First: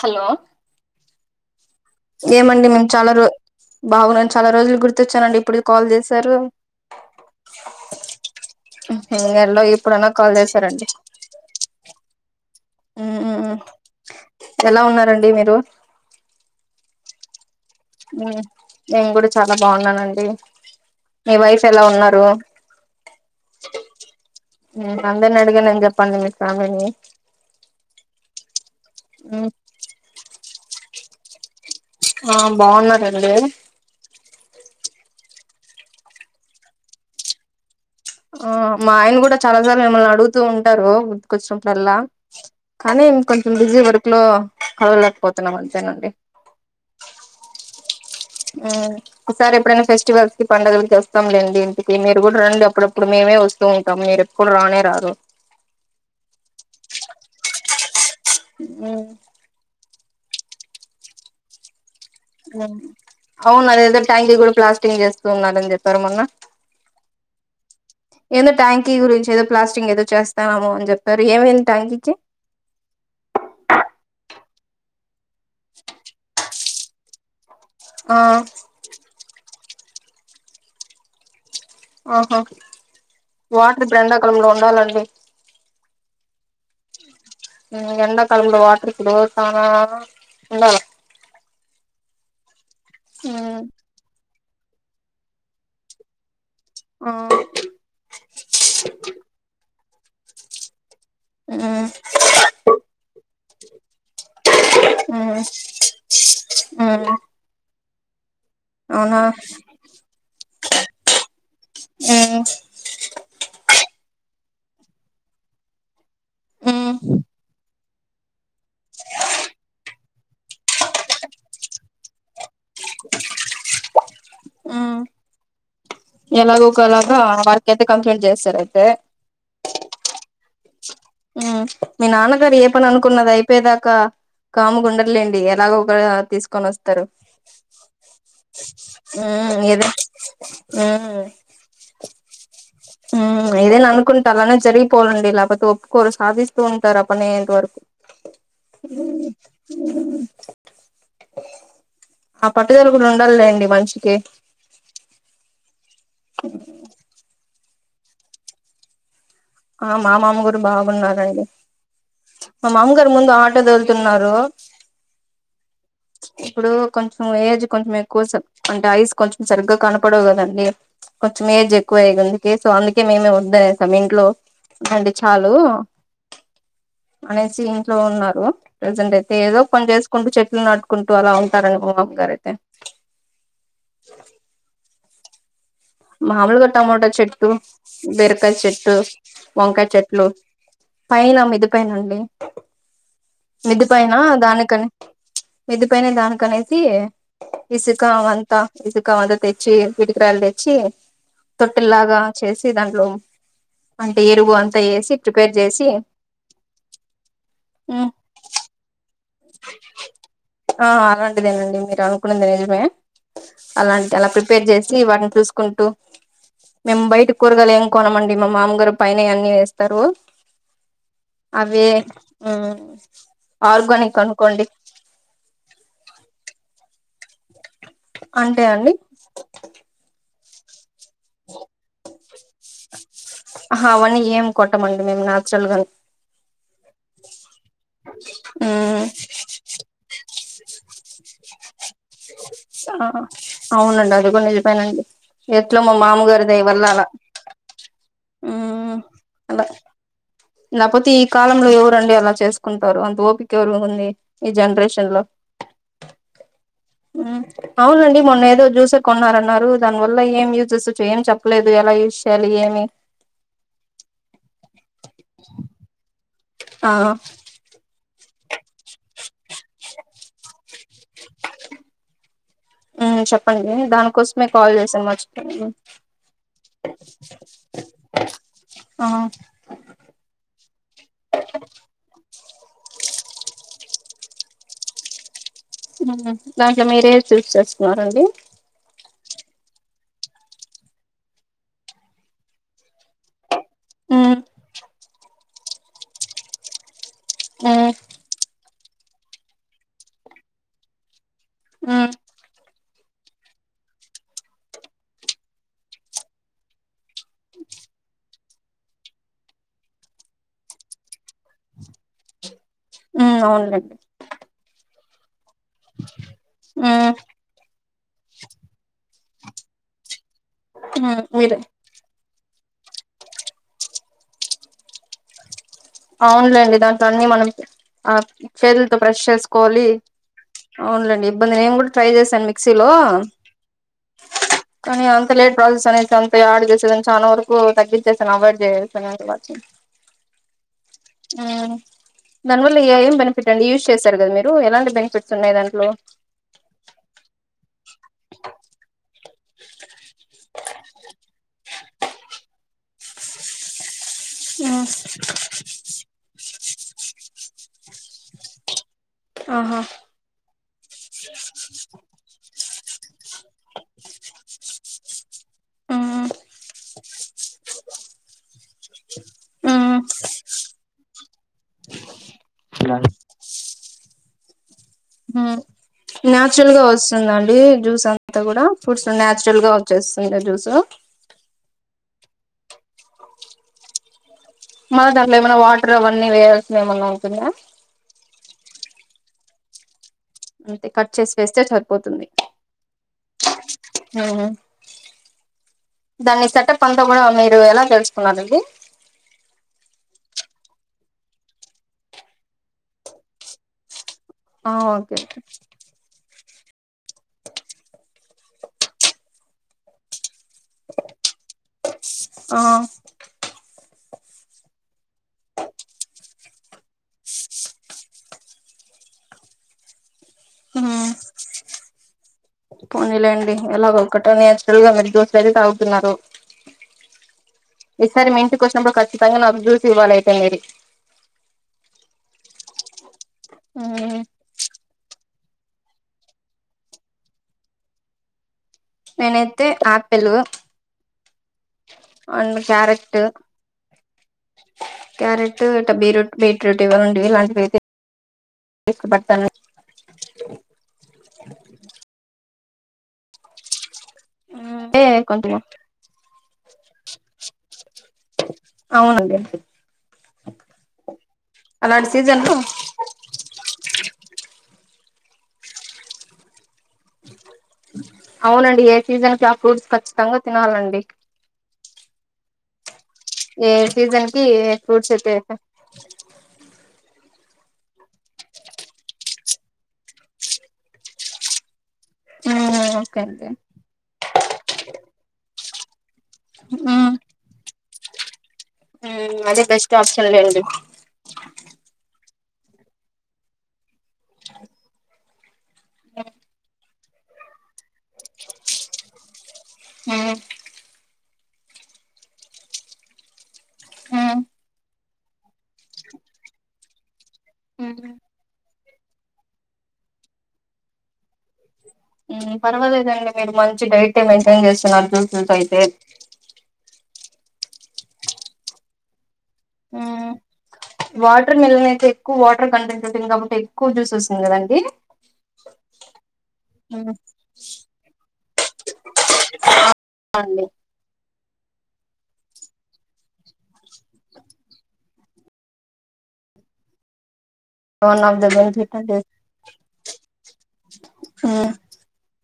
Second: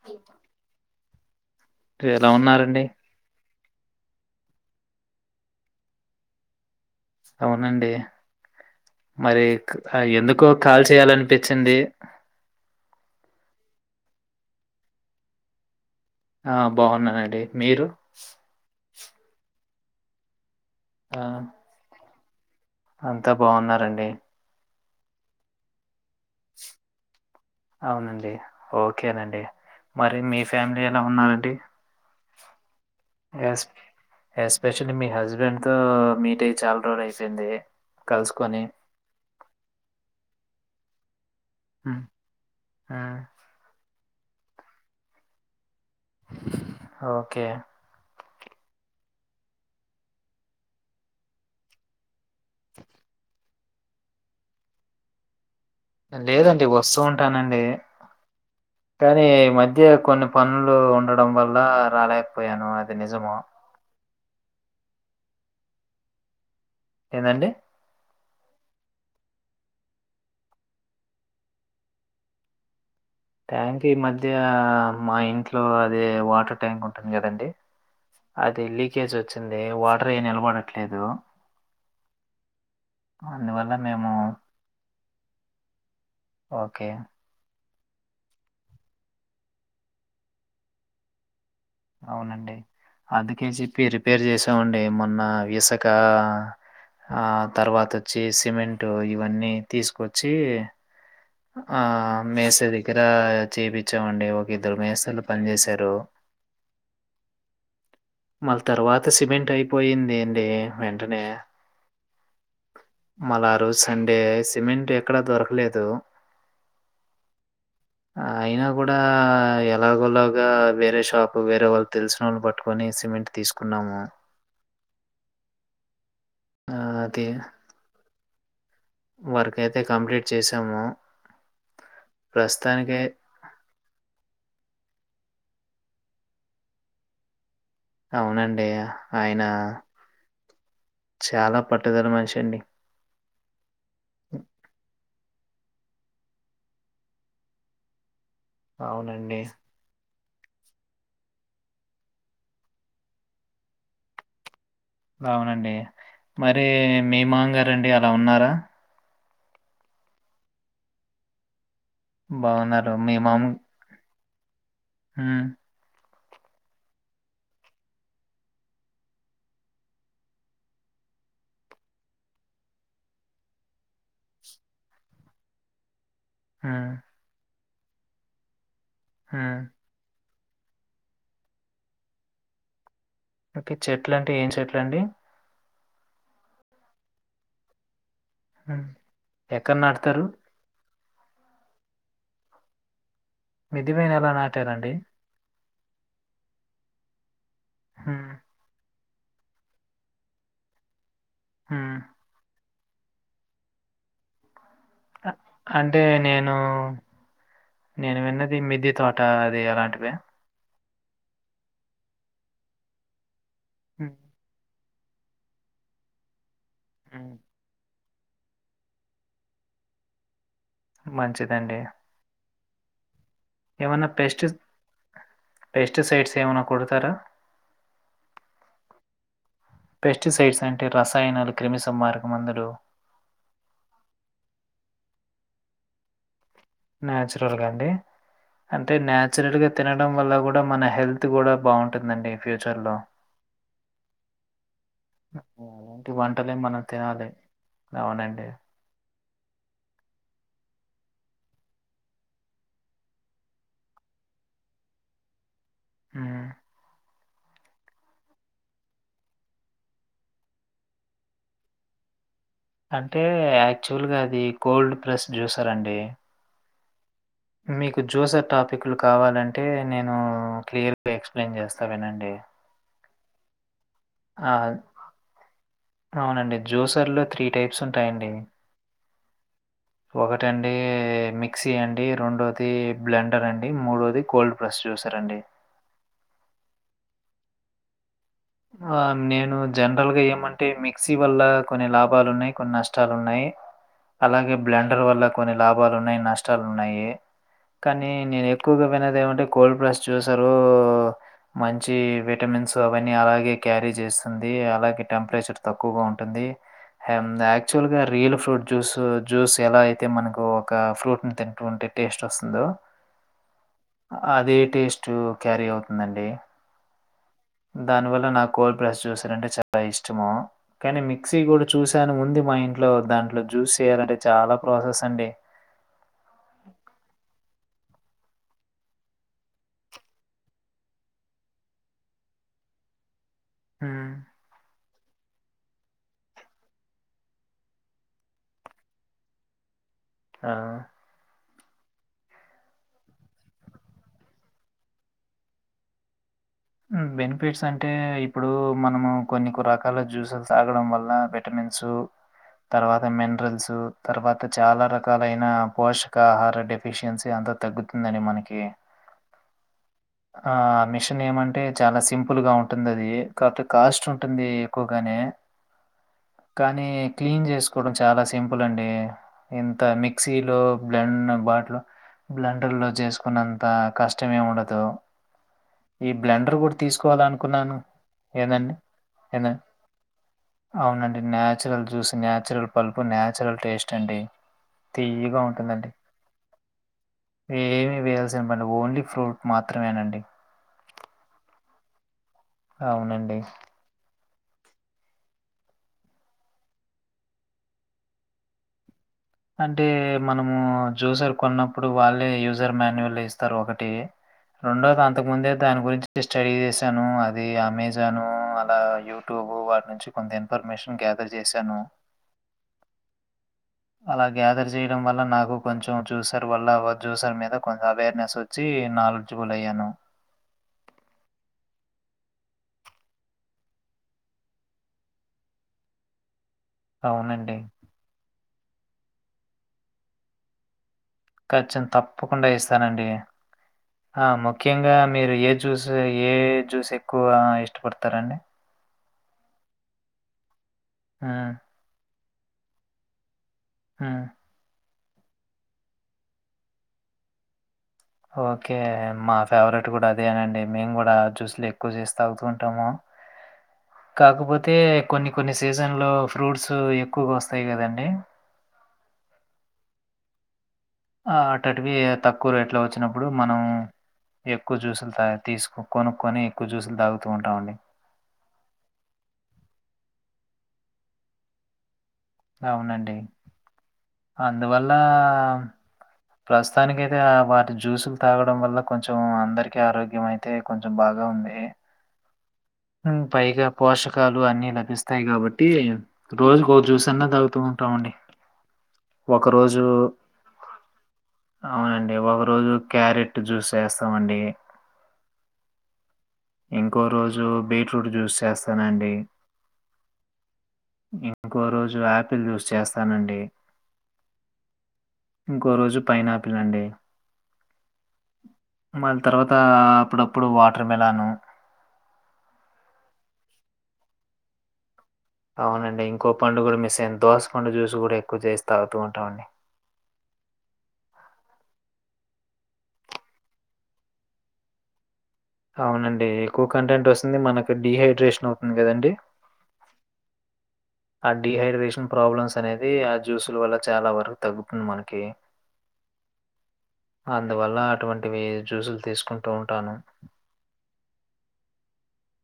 Hello ఎలా ఏమండి ఉన్నారండి? మేం చాలా రో బాబూ నేను చాలా రోజులు గుర్తొచ్చానండి! ఇప్పటికి కాల్ చేశారు. అవునండి మరి ఎల్లో క్ ఇప్పుడన్నా ఎందుకో కాల్ చేశారండి చేయాలనిపిచ్చింది ఎలా ఉన్నారండి మీరు ఆ బావున్నానండి ఊ నేంగూడ చాలా బావున్నానండి. ఆ! మీ వైఫ్ ఎలా ఉన్నారు [inaudible] అంతా బాగున్నారండి. అందరిని అడిగనని చెప్పండి మీ ఫ్యామిలీ నీ అవునండి ఓకేనండి మరి మీ ఫ్యామిలీ ఎలా ఉన్నారండి? ఆ బాగున్న ఎస్ ఎస్పెషలీ మీ హస్బ్ బెండ్ తో మీటై చాలా రోజులు అయిపోయింది. ఆ మా ఆయన కూడా చాలా సార్లు మిమ్మల్ని అడుగుతూ ఉం టర్రు ఉద్ కొచ్చినప్పుడల్లా హ్మ్. కానీ హ్మ్. ఇంకొంచం బిజీ వర్ ట్లో కలవలేకపోతున్నామండి ఓకే హ్మ్ ఒకసారి ఎప్పుడైనా ఫెస్టివల్స్ కి పండగలకి వస్తాంలేండి ఇంటికి మీ మీరు గూడ రండి అప్పుడప్పుడు మేమే వస్ స్తూ ఉంటాం మీరెప్పుడు రానేే రారు లేదండి వస్తూ ఉంటానండి కానీ ఈ మధ్య కొన్న్ పనులు ఉండడం వల్ల రాలేక పోయాను అది నిజము. అవును అదేదో ట్యాంకీ గూడ ప్లాస్టింగ్ చేస్తూ ఉన్నాడని చెప్పారు మొన్న. ఏందండి ఏదో ట్యాంకీ గురించి ఏదో ప్లాస్టింగ్ ఏదో చేస్తాన్నాము అని చెప్పారు, ఏమైంది ట్యాంకీకి? ట్యాంక్ ఈ మధ్య మా ఇంట్లో అదే వాటర్ ట్యాంక్ ఉంటుంది. కదండి ఆ అది లీకేజ్ వచ్చింది. వా ట్రే నిలబడట్లేదు. ఆహా అందువల్ల వాటర్ ఇప్పుడు మేము ఎండాకాలంలో ఉండాలండి. ఓకే హ్ ఎండ కాలంలో గుడా వాటర్ [unintelligible] ఉండాలే అవునండి అందుకే జేప్పి రిపేర్ చేస్ [unintelligible] డి. మొన్న ఇసక ఆ తర్వాత ఓచ్చి సిమెంట్ ఇవన్నీ తీసుకొచ్చి ఉమ్ ఆ ఉమ్ మేస్త్రీ కి దగ్గర చేపిచ్చామండి. ఒక ఇద్దరు మేస్త్రీలు పని జేసారు. ఆ మళ్ళా తర్వాత సిమెంట్ అయిపోయింది అండి వెంటనే, ఉమ్ మళ్ళా ఆ రోజు సండే స్ సిమెంట్ ఎక్కడ దొరకలేదు. ఊ ఆ అయినా గుడా ఎలాగోలా ఆ వేరే షాప్ వేరే వాళ్ళు తెలిసినోళ్ళు బట్ కొని సిమెంట్ తీసుకున్నాము. హ్ ఎలాగో ఒకలగా వర్క్ ఐతే కంప్లీట్ జే సరే వర్క్ ఐతే కంప్లీట్ చేశాము. మీ నాన్నగారు ఏ పని ప్రస్తుతానికే అనుకున్నది. అయిపోయేదాకా కాముగా ఉండర్లేండి. ఇగ లాగా ఒక తీసుకొని అస్తరు. అవునండి. ఆయన ఏదో ఉమ్ చాలా పట్టుదల మనిషి అండి. హ్ ఏదైనా అనుకుంటా ఆల్ అనేది జరిగిపోవ ఏం లాభం ఫస్ట్ ఒప్పుకోరు సాధిస్తూ ఉంటారు. అ పనీ అయ్యెంత వరకు అవునండి. ఆ పట్టుదల కూడా ఉండాలి లేండి. ఆ మనిషికి అవునండి. మరి మీ మాంగారు అండి. అలా ఉన్నారా ఆ మా మామగారు బాగున్నారాండి. మా బాగున్నారు. మామ్మ గారు ముందు ఆటో దొలుతున్నారు డ్రాప్స్ ఉమ్ ఇప్పుడు కొంచెం ఏజ్ కొంచెం ఎక్కువ అంటే ఐస్ కొంచెం సరిగ్గా కనపడవు కదండి కొంచెం ఏజ్ ఎక్కువ అయ్యంది అందుకే అందుకే మేము వద్దనే సం ఇంట్లో రెండు చాలు హ్మ్. మానేసి లో ఉన్నరు ప్రజెంట్ అయితే హ్మ్. ఎదో కొన్నీ చేసుకుంటూ చెట్ చెట్లు నాటుకుంటూ అలా ఉంటారండి మా మామ్మ గారు అయితే ఇంతకీ చెట్లు అంటే ఏం చెట్లండి మాములుగా టమోట చెట్టు బీరకాయ హ్మ్. చెట్టు ఎక్కడ వంకాయ నాటుతారు? చెట్లు పైన మీద్దే పైన అండి. మిద్దె పైన పైనా ఎలా దాని కాని నాటారండి? మీద్ద పైన దానికనేసి ఇసుక హ్మ్. అవంతా ఇసు ఉక్కంత తెచ్చి ఇటుక రాళ్ళు తెేచ్చి హ్మ్. తొటెల్లగా చేసి దాంట్లో అంటే ఎరువు అం అంటే నేను నేను విన్నది దీని మీద్దే తోట అది అలాంటివే ఆ అలాంటిదే అండి మీరు అనుకున్నంది నిజమే అలాంట హ్మ్, అలా ప్రిపేర్ చేస్ కి వాటిని చూసుకుంటూ మెమ్ హ్మ్. బయటి కూరగాయల్ ఎం కొనమండి మా మామ్మ గారు పైన అన్నీ వేస్తారు మంచిదండి ఉమ్మ్ ఆర్గనిక్ పేస్టి పేస్టిసైట్స్ ఎమన్నా కొడతారా అంటే అండి పెస్టిసైడ్స్ అంటే రసాయనాలు క్రిమి సంహారక మందులు ఆహా అవన్నీ ఏం కొట్టమండి మేము నాచురల్ గానే నాచురల్ గా అండి అంటే నాచురల్ గా తినడం వల్ల కూడా మన హెల్త్ కూడా బాగుంటుందండి ఫ్యూచర్లో ఆ అవునండి అది కూడా నిజమండీఎట్లో మా అలాంటి మామగారి వంటలే దయ మనం వల్ల అలా తినాలి అవునండి అలా లేకపోతే ఈ కాలంలో ఎవరండి అలా చేసుకుంటారు అంత ఓపిక ఎవరు ఉంది ఈ జనరేషన్ లో మ్మ్. ఉమ్ అవునండి మొన్న ఏదో జ్యూసర్ కొన్నారన్నారు దాని వల్ల ఏం యూజస్ ఏం చెప్పలేదు ఎలా యూస్ అంటే యాక్చువల్గా అది కోల్డ్ ప్రెస్డ్ జ్యూసర్ అండి అ మీ జూసర్ టాపిక్లు కావాలంటే నేను క్లియర్ ఎక్స్ప్లెన్ చేస్తావినండి ఎ ఉ చెప్పండి దానికోసమే కాల్ చేసాను వచ్చి అవునండి. జ్యూసర్‌లో టైప్స్ ఉంటాయండి. ఆ ఒకటండి మిక్సీ అండి రెండో ది బ్లెండర్ అండి మూడోది కోల్డ్ ప్రెస్ జ్యూసర్ అండి దాంట్లో మీరే చూస్ చేసుకున్నారండి ఆ నేను జనరల్గా ఏమంటే మిక్సీ వల్ల కొన్ని లాభాలు ఉన్నాయి కొన్ని నష్టాలు ఉన్నాయి ఉమ్ అలాగే బ్లెండర్ వల్ల కొన్ని లాభ లాభాలు ఉన్నాయి నష్టాలు ఉన్నాయి ఉమ్ కానీ నేను ఎ ఎక్కువగా అది ఏమంటే కోల్డ్ ప్లస్ చూసారు మంచి ఉమ్ విటమిన్స్ సవన్ [unintelligible] ని అలాగే క్యారీ చేస్తుంది అలాగే టెంపరేచర్ తక్కువగా ఉంటుంది యాక్చువల్ గా రియల్ ఫ్రూట్ జ్యూస్ జ్యూస్ ఎలా అయితే మనకు ఒక ఫ్రూట్ ని తింటూ ఉంటే టేస్ట్ వస్తుందో ఉమ్ అవునులేండి అదే టేస్ట్ టూ క్యారీ అవుతుందండి ఆ దాని వల్ల నాకు కోల్డ్ బ్రెస్ చూసార అంటే చాలా ఇష్టము కానీ ఉమ్ మిక్సీ మీరే కూడా చూసాను ఉంది మా ఇంట్ ఇంట్లో దాంట్లో జ్యూస్ చేయాలంటే చాలా ప్రాసెస్ అండి అవునులేండి దాంట్లో అన్నీ మనం ఆ చేతులతో ప్ర్రెష్ చేసుకోవాలి అవునులేండి ఇబ్బంది నేను కూడా ట్రై చేసాను మిక్సీలో హ కానీ అంత లేట్ ప్రాసెస్ అనే అంత యాడ్ చేసేదాను చాలా వరకు తగ్గించేసాను అవాయిడ్ చేసాను ఆ దానివల్ల ఏం బెనిఫిట్ అండి యూజ్ చేస్తారు కదా మీరు ఎలాంటి బెనిఫిట్స్ ఉన్నాయి దాంట్లో బెనిఫిట్స్ అంటే ఇప్పుడు మనము కొన్ని రకాల జ్యూసులు తాగడం వల్ల విటమిన్స్ తర్వాత మినరల్స్ తర్వాత చాలా రకాలైన పోషకాహారడి ఎఫిషియన్సీ అంతా తగ్గుతుందని మనకి ఆహా ఆ మిషన్ ఏమంత అంటే చాలా సింపుల్గా ఉంట ఉంటుందిది కాకపోతే కాస్ట్ ఉంటుంది ఎక్కువగానే కానీ క్లీన్ చేసుకోవడం చాలా సింపుల్ అండి ఇంత మిక్సీలో బ్లెండ్ నా బాట్లో బ్లెండర్ లో చేసుకున్నంత కష్ కష్టమే ఉండదు హ్మ్ ఈ నాన్చురల్ గా వస్తుందండి తీసుకోవాలనుకున్నాను. జ్యూస్ అంతా కూడా ఏదండి? ఫ్రూడ్స్ ఏంద నాచురల్ గా వచ్చేస్తుంది జ్యూస్ చూసి న్చురల్ పలుపు నచురల్ టేస్ట్ అండి మన దాంట్లో తియ్యగా ఏమైన్నా ఉంటుందండి. వాటర్ అవన్నీ వేయాల్సిన ఏమన్నా ఉంటుందా ఏమి వేయాల్సిన ఓన్లీ ఫ్రూట్ మాత్రమేనండి అంతే కట్ చేసి వేస్తే సరిపోతుంది అవునండి దాన్ని సెటప్ అంతా కూడా మీరు ఎలా తెలుసుకున్నారండి అంటే మనము జ్యూసర్ కొన్నప్పుడు వాళ్ళే యూసర్ మాన్యువల్ ఇస్తారు ఒకటి ఆ రెండోది ఓకే అంతకు ఓకే ముందే దాని గురించి డి చేశాను అది అమెజాను అలా యూట్యూబ వాటి నుంచి కొంత ఇన్ఫర్మేషన్ గ్యాదర్ చేశాను ఆ అలా గ్యాదర్ చేయడం వల్ల నాకు కొంచెం జ్యూసర్ వల్ల జ్యూసర్ మీద కొంచెం అవేర్నెస్ వచ్చి నాలెడ్జిబుల్ అయ్యాను పోనీలేండి ఎలాగో ఒకట నచురల్ గా మరి దోశలు అయితే తాగుతున్నారు అవునండి డుఖచ్చితంగా అూసి ఇవ్వాలి అయితే మరి చెం తప్పకుండా చేస్తానండి ఆ ముఖ్యంగా మీరు ఏ జ్యూస్ ఏ జ్యూస్ ఎక్కువ ఇష్టపడతారండి నేనైతే ఆపిల్ ఆ ఒన్ క్యారెట్ ఆ క్యారెట్ టబ్బీ రూట్ బీట్ రూట్ ఇవ ఉండవి ఇలాంటివితే ఓకే మా ఫేవరెట్ కూడా అదేనండి, మేము కూడా జ్యూస్లు ఎక్కువ చేసి తాగుత త్తమ కాకపోతే అంటే కొన్ని కొన్ని కొంచెం సీజన్ లో ఫ్రూట్స్ సో ఎక్కువగా వస్తాయి కదండి అవునండి ఆ అటటివి అలాంటి సీజన్ తక్కువ లో రేట్లో వచ్చినప్పుడు మనం ఎక్కువ చూసులు తీసుకు కొనుక్కొని ఎక్కువ జ్యూసులు తాగుతూ ఉంటామండి. అవునండి ఏ సీజన్ కి ఆ ఫ్రూట్స్ ఖచ్చితంగా తినాలండి అవునండి ఏ సీజన్కి ఏ అందువల్ల ఫ్రూట్స్ అయితే ప్రస్తుతానికైతే ఆ వాటి జ్యూసులు తాగడం వల్ల కొంచెం అందరికి ఆరోగ్యం అయితే కొంచెం బాగా ఉంది. ఓకే అండి పైగా పోషకాలు అన్ని లభిస్తాయి కాబట్టి రోజుకు ఒక జ్యూస్ చిన్న తాగుతూ ఉంటామండి ఒక అదే రోజు బెస్ట్ ఆప్షన్ లేండి అవునండి, ఒక రోజు క్యారెట్ జ్యూస్ చేస్తామండి, ఇంకో రోజు బీట్రూట్ జ్యూస్ చేస్తానండి, ఇంకో రోజు ఆపిల్ జ్యూస్ చేస్తానండి, ఇంకో రోజు పైనాపిల్ అండి, మల్లి తరువాత అప్పుప్పుడు వాటర్ మిలన్ పర్వాలేదండి మీరు మంచి డైటే మెయింటైన్ చేస్తున్నారు జ్యూసెస్ అయితే అవునండి ఇంకో పండుగ కూడా మిస్ దోసకొండ జ్యూస్ కూడా ఎక్కువ చేసి తాగుతూ ఉంటామండి వాటర్ మిల్న్ అయితే ఎక్కువ వాటర్ కంటెంట్ అయింది కాబట్టి ఎక్కువ జ్యూస్ వస్తుంది కదండి. అవునండి ఎక్కువ కంటెంట్ వస్తుంది మనకు డిహైడ్రేషన్ అవుతుంది కదండి అండి డిహైడ్రేషన్ ప్రాబ్లమ్స్ అనేది ఆ జ్యూస్ల వల్ల చాలా వరకు తగ్గుతుంది మనకి అందువల్ల వన్ ఆఫ్ అటువంటివి ద జ్యూసులు తీసుకుంటూ ఉంటాను మ్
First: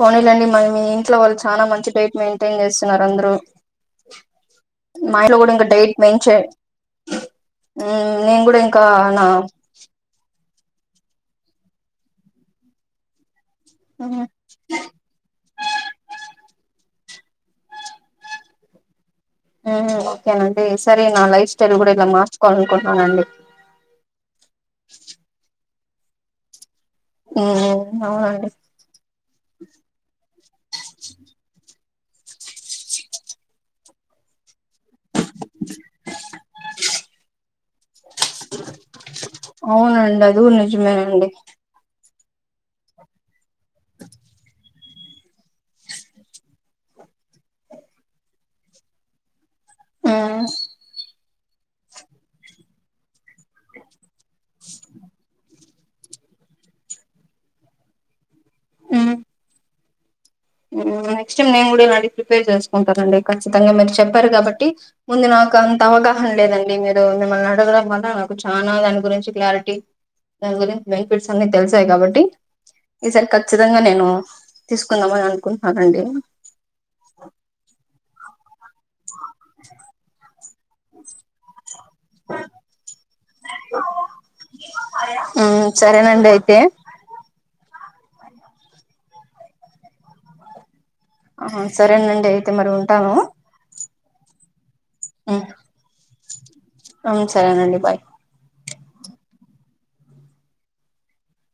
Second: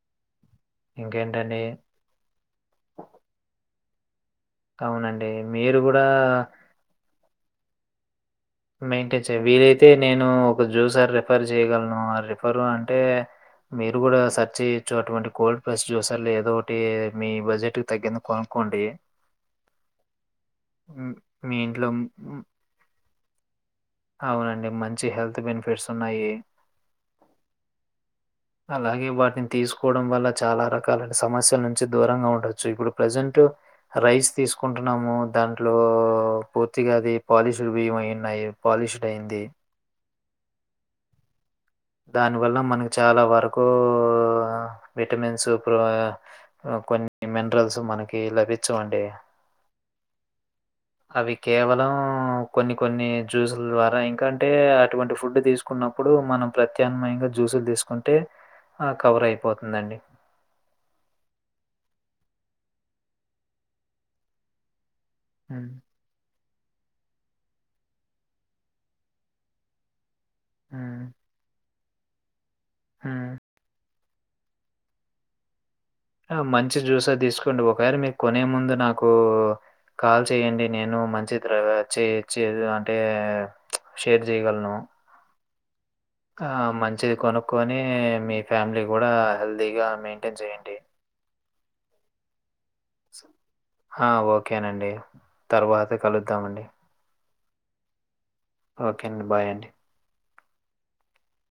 కొనీ లేండి మ మీ ఇంట్లో వాళ్ళు ఇంకేంటండి చాలా మంచి డైట్ మెయింటైన్ చేస్తున్నారు అందరు [inaudible] అవునండి మీరు కూడా హు మెయింటైన్స్ చేయం వీలైతే నేను ఒక జ్యూసర్ రిఫర్ చేయగలను ఆ రిఫర్ అంటే మీరు కూడా సర్చ్ చేయొచ్చు అటువంటి కోల్డ్ ప్రెస్ట్ జ్యూసర్ ఏదో అంటే మీ బడ్జెట్ తగ్గింది కొనుక్కోండి ఓకేనండి సరే హ్మ్. నా లైఫ్ మీ స్టైల్ ఇంట్లో కూడా ఇలా హ్మ్. మార్చుకోవాలి అనుకుంటున్నానండి అవునండి మంచి హెల్త్ బెనిఫిట్స్ ఉన్నాయి హుహు అలాగే బట్ తీసుకోవడం వల్ల చాలా రకాలైన సమస్యల నుం దూరంగా ఉండొచ్చు ఇప్పుడు ప్రజెంట్ రైస్ తీసు చసుకుంటున్నాము, దాంట్లో పూర్తిగా అది పాలిష్డ్ బియ్యం అయిన్నాయి, పాలిష్డ్ అయింది. అదు నిజమేనండి దాని వల్ల మనకు చాలా వరకు విటమిన్స్ కొన్ని మినరల్స్ మనకి లభించవండి హు అవి కేవలం కొన్ని కొన్ని జ్యూసుల ద్వారా ఇంకంటే అటువంటి ఫుడ్ తీసుకున్నప్పుడు మనం ప్రత్యాన్మయంగా జ్యూసులు తీసుకుంటే ఆ కవర్ అయిపోతుందండి నెక్స్ట్ టైం నేను కూడా ఇలా ప్రిపేర్ చేసుకుంటాన అండి ఖచ్చితంగా మీరు చెప్పారు కాబట్టి ముందు నాకు హ్మ్. అంత అవగాహన లేదండి మీరు మిమ్మల్ని అడగడం వల్ల నాకు చాలా దాని గురించి క్లారిటీ దానిగురించి హ్మ్. బెనిఫిట్స్ అన్ని తెలిసి ఉంటై కాబ్బటి ఈసారి హ్మ్. ఖచ్చితంగా నేను తీసుకుందాం అని ఆ మంచి జ్యూసార్ తీసుకోండి ఒకవేల మీరు కొనే ముందల నాకు కాల్ చెయ్యడి నేను మంచి చేచ్చ అంటే షేర్ చేయగలను ఉమ్, సరేనండి ఆ అయితే మంచిది కొనుక్కోని కానీ మీ ఫ్యామిలీ కూడా హెల్దీగా మెయింటైన్ చేయండి ఆహ సరేనండి అయితే మరి ఉంటాను ఆ ఓకేనండి త బహతే కాల ఇద్దామండి అ సరేనండి బాయ్ ఓకే అండి బాయ్ అండి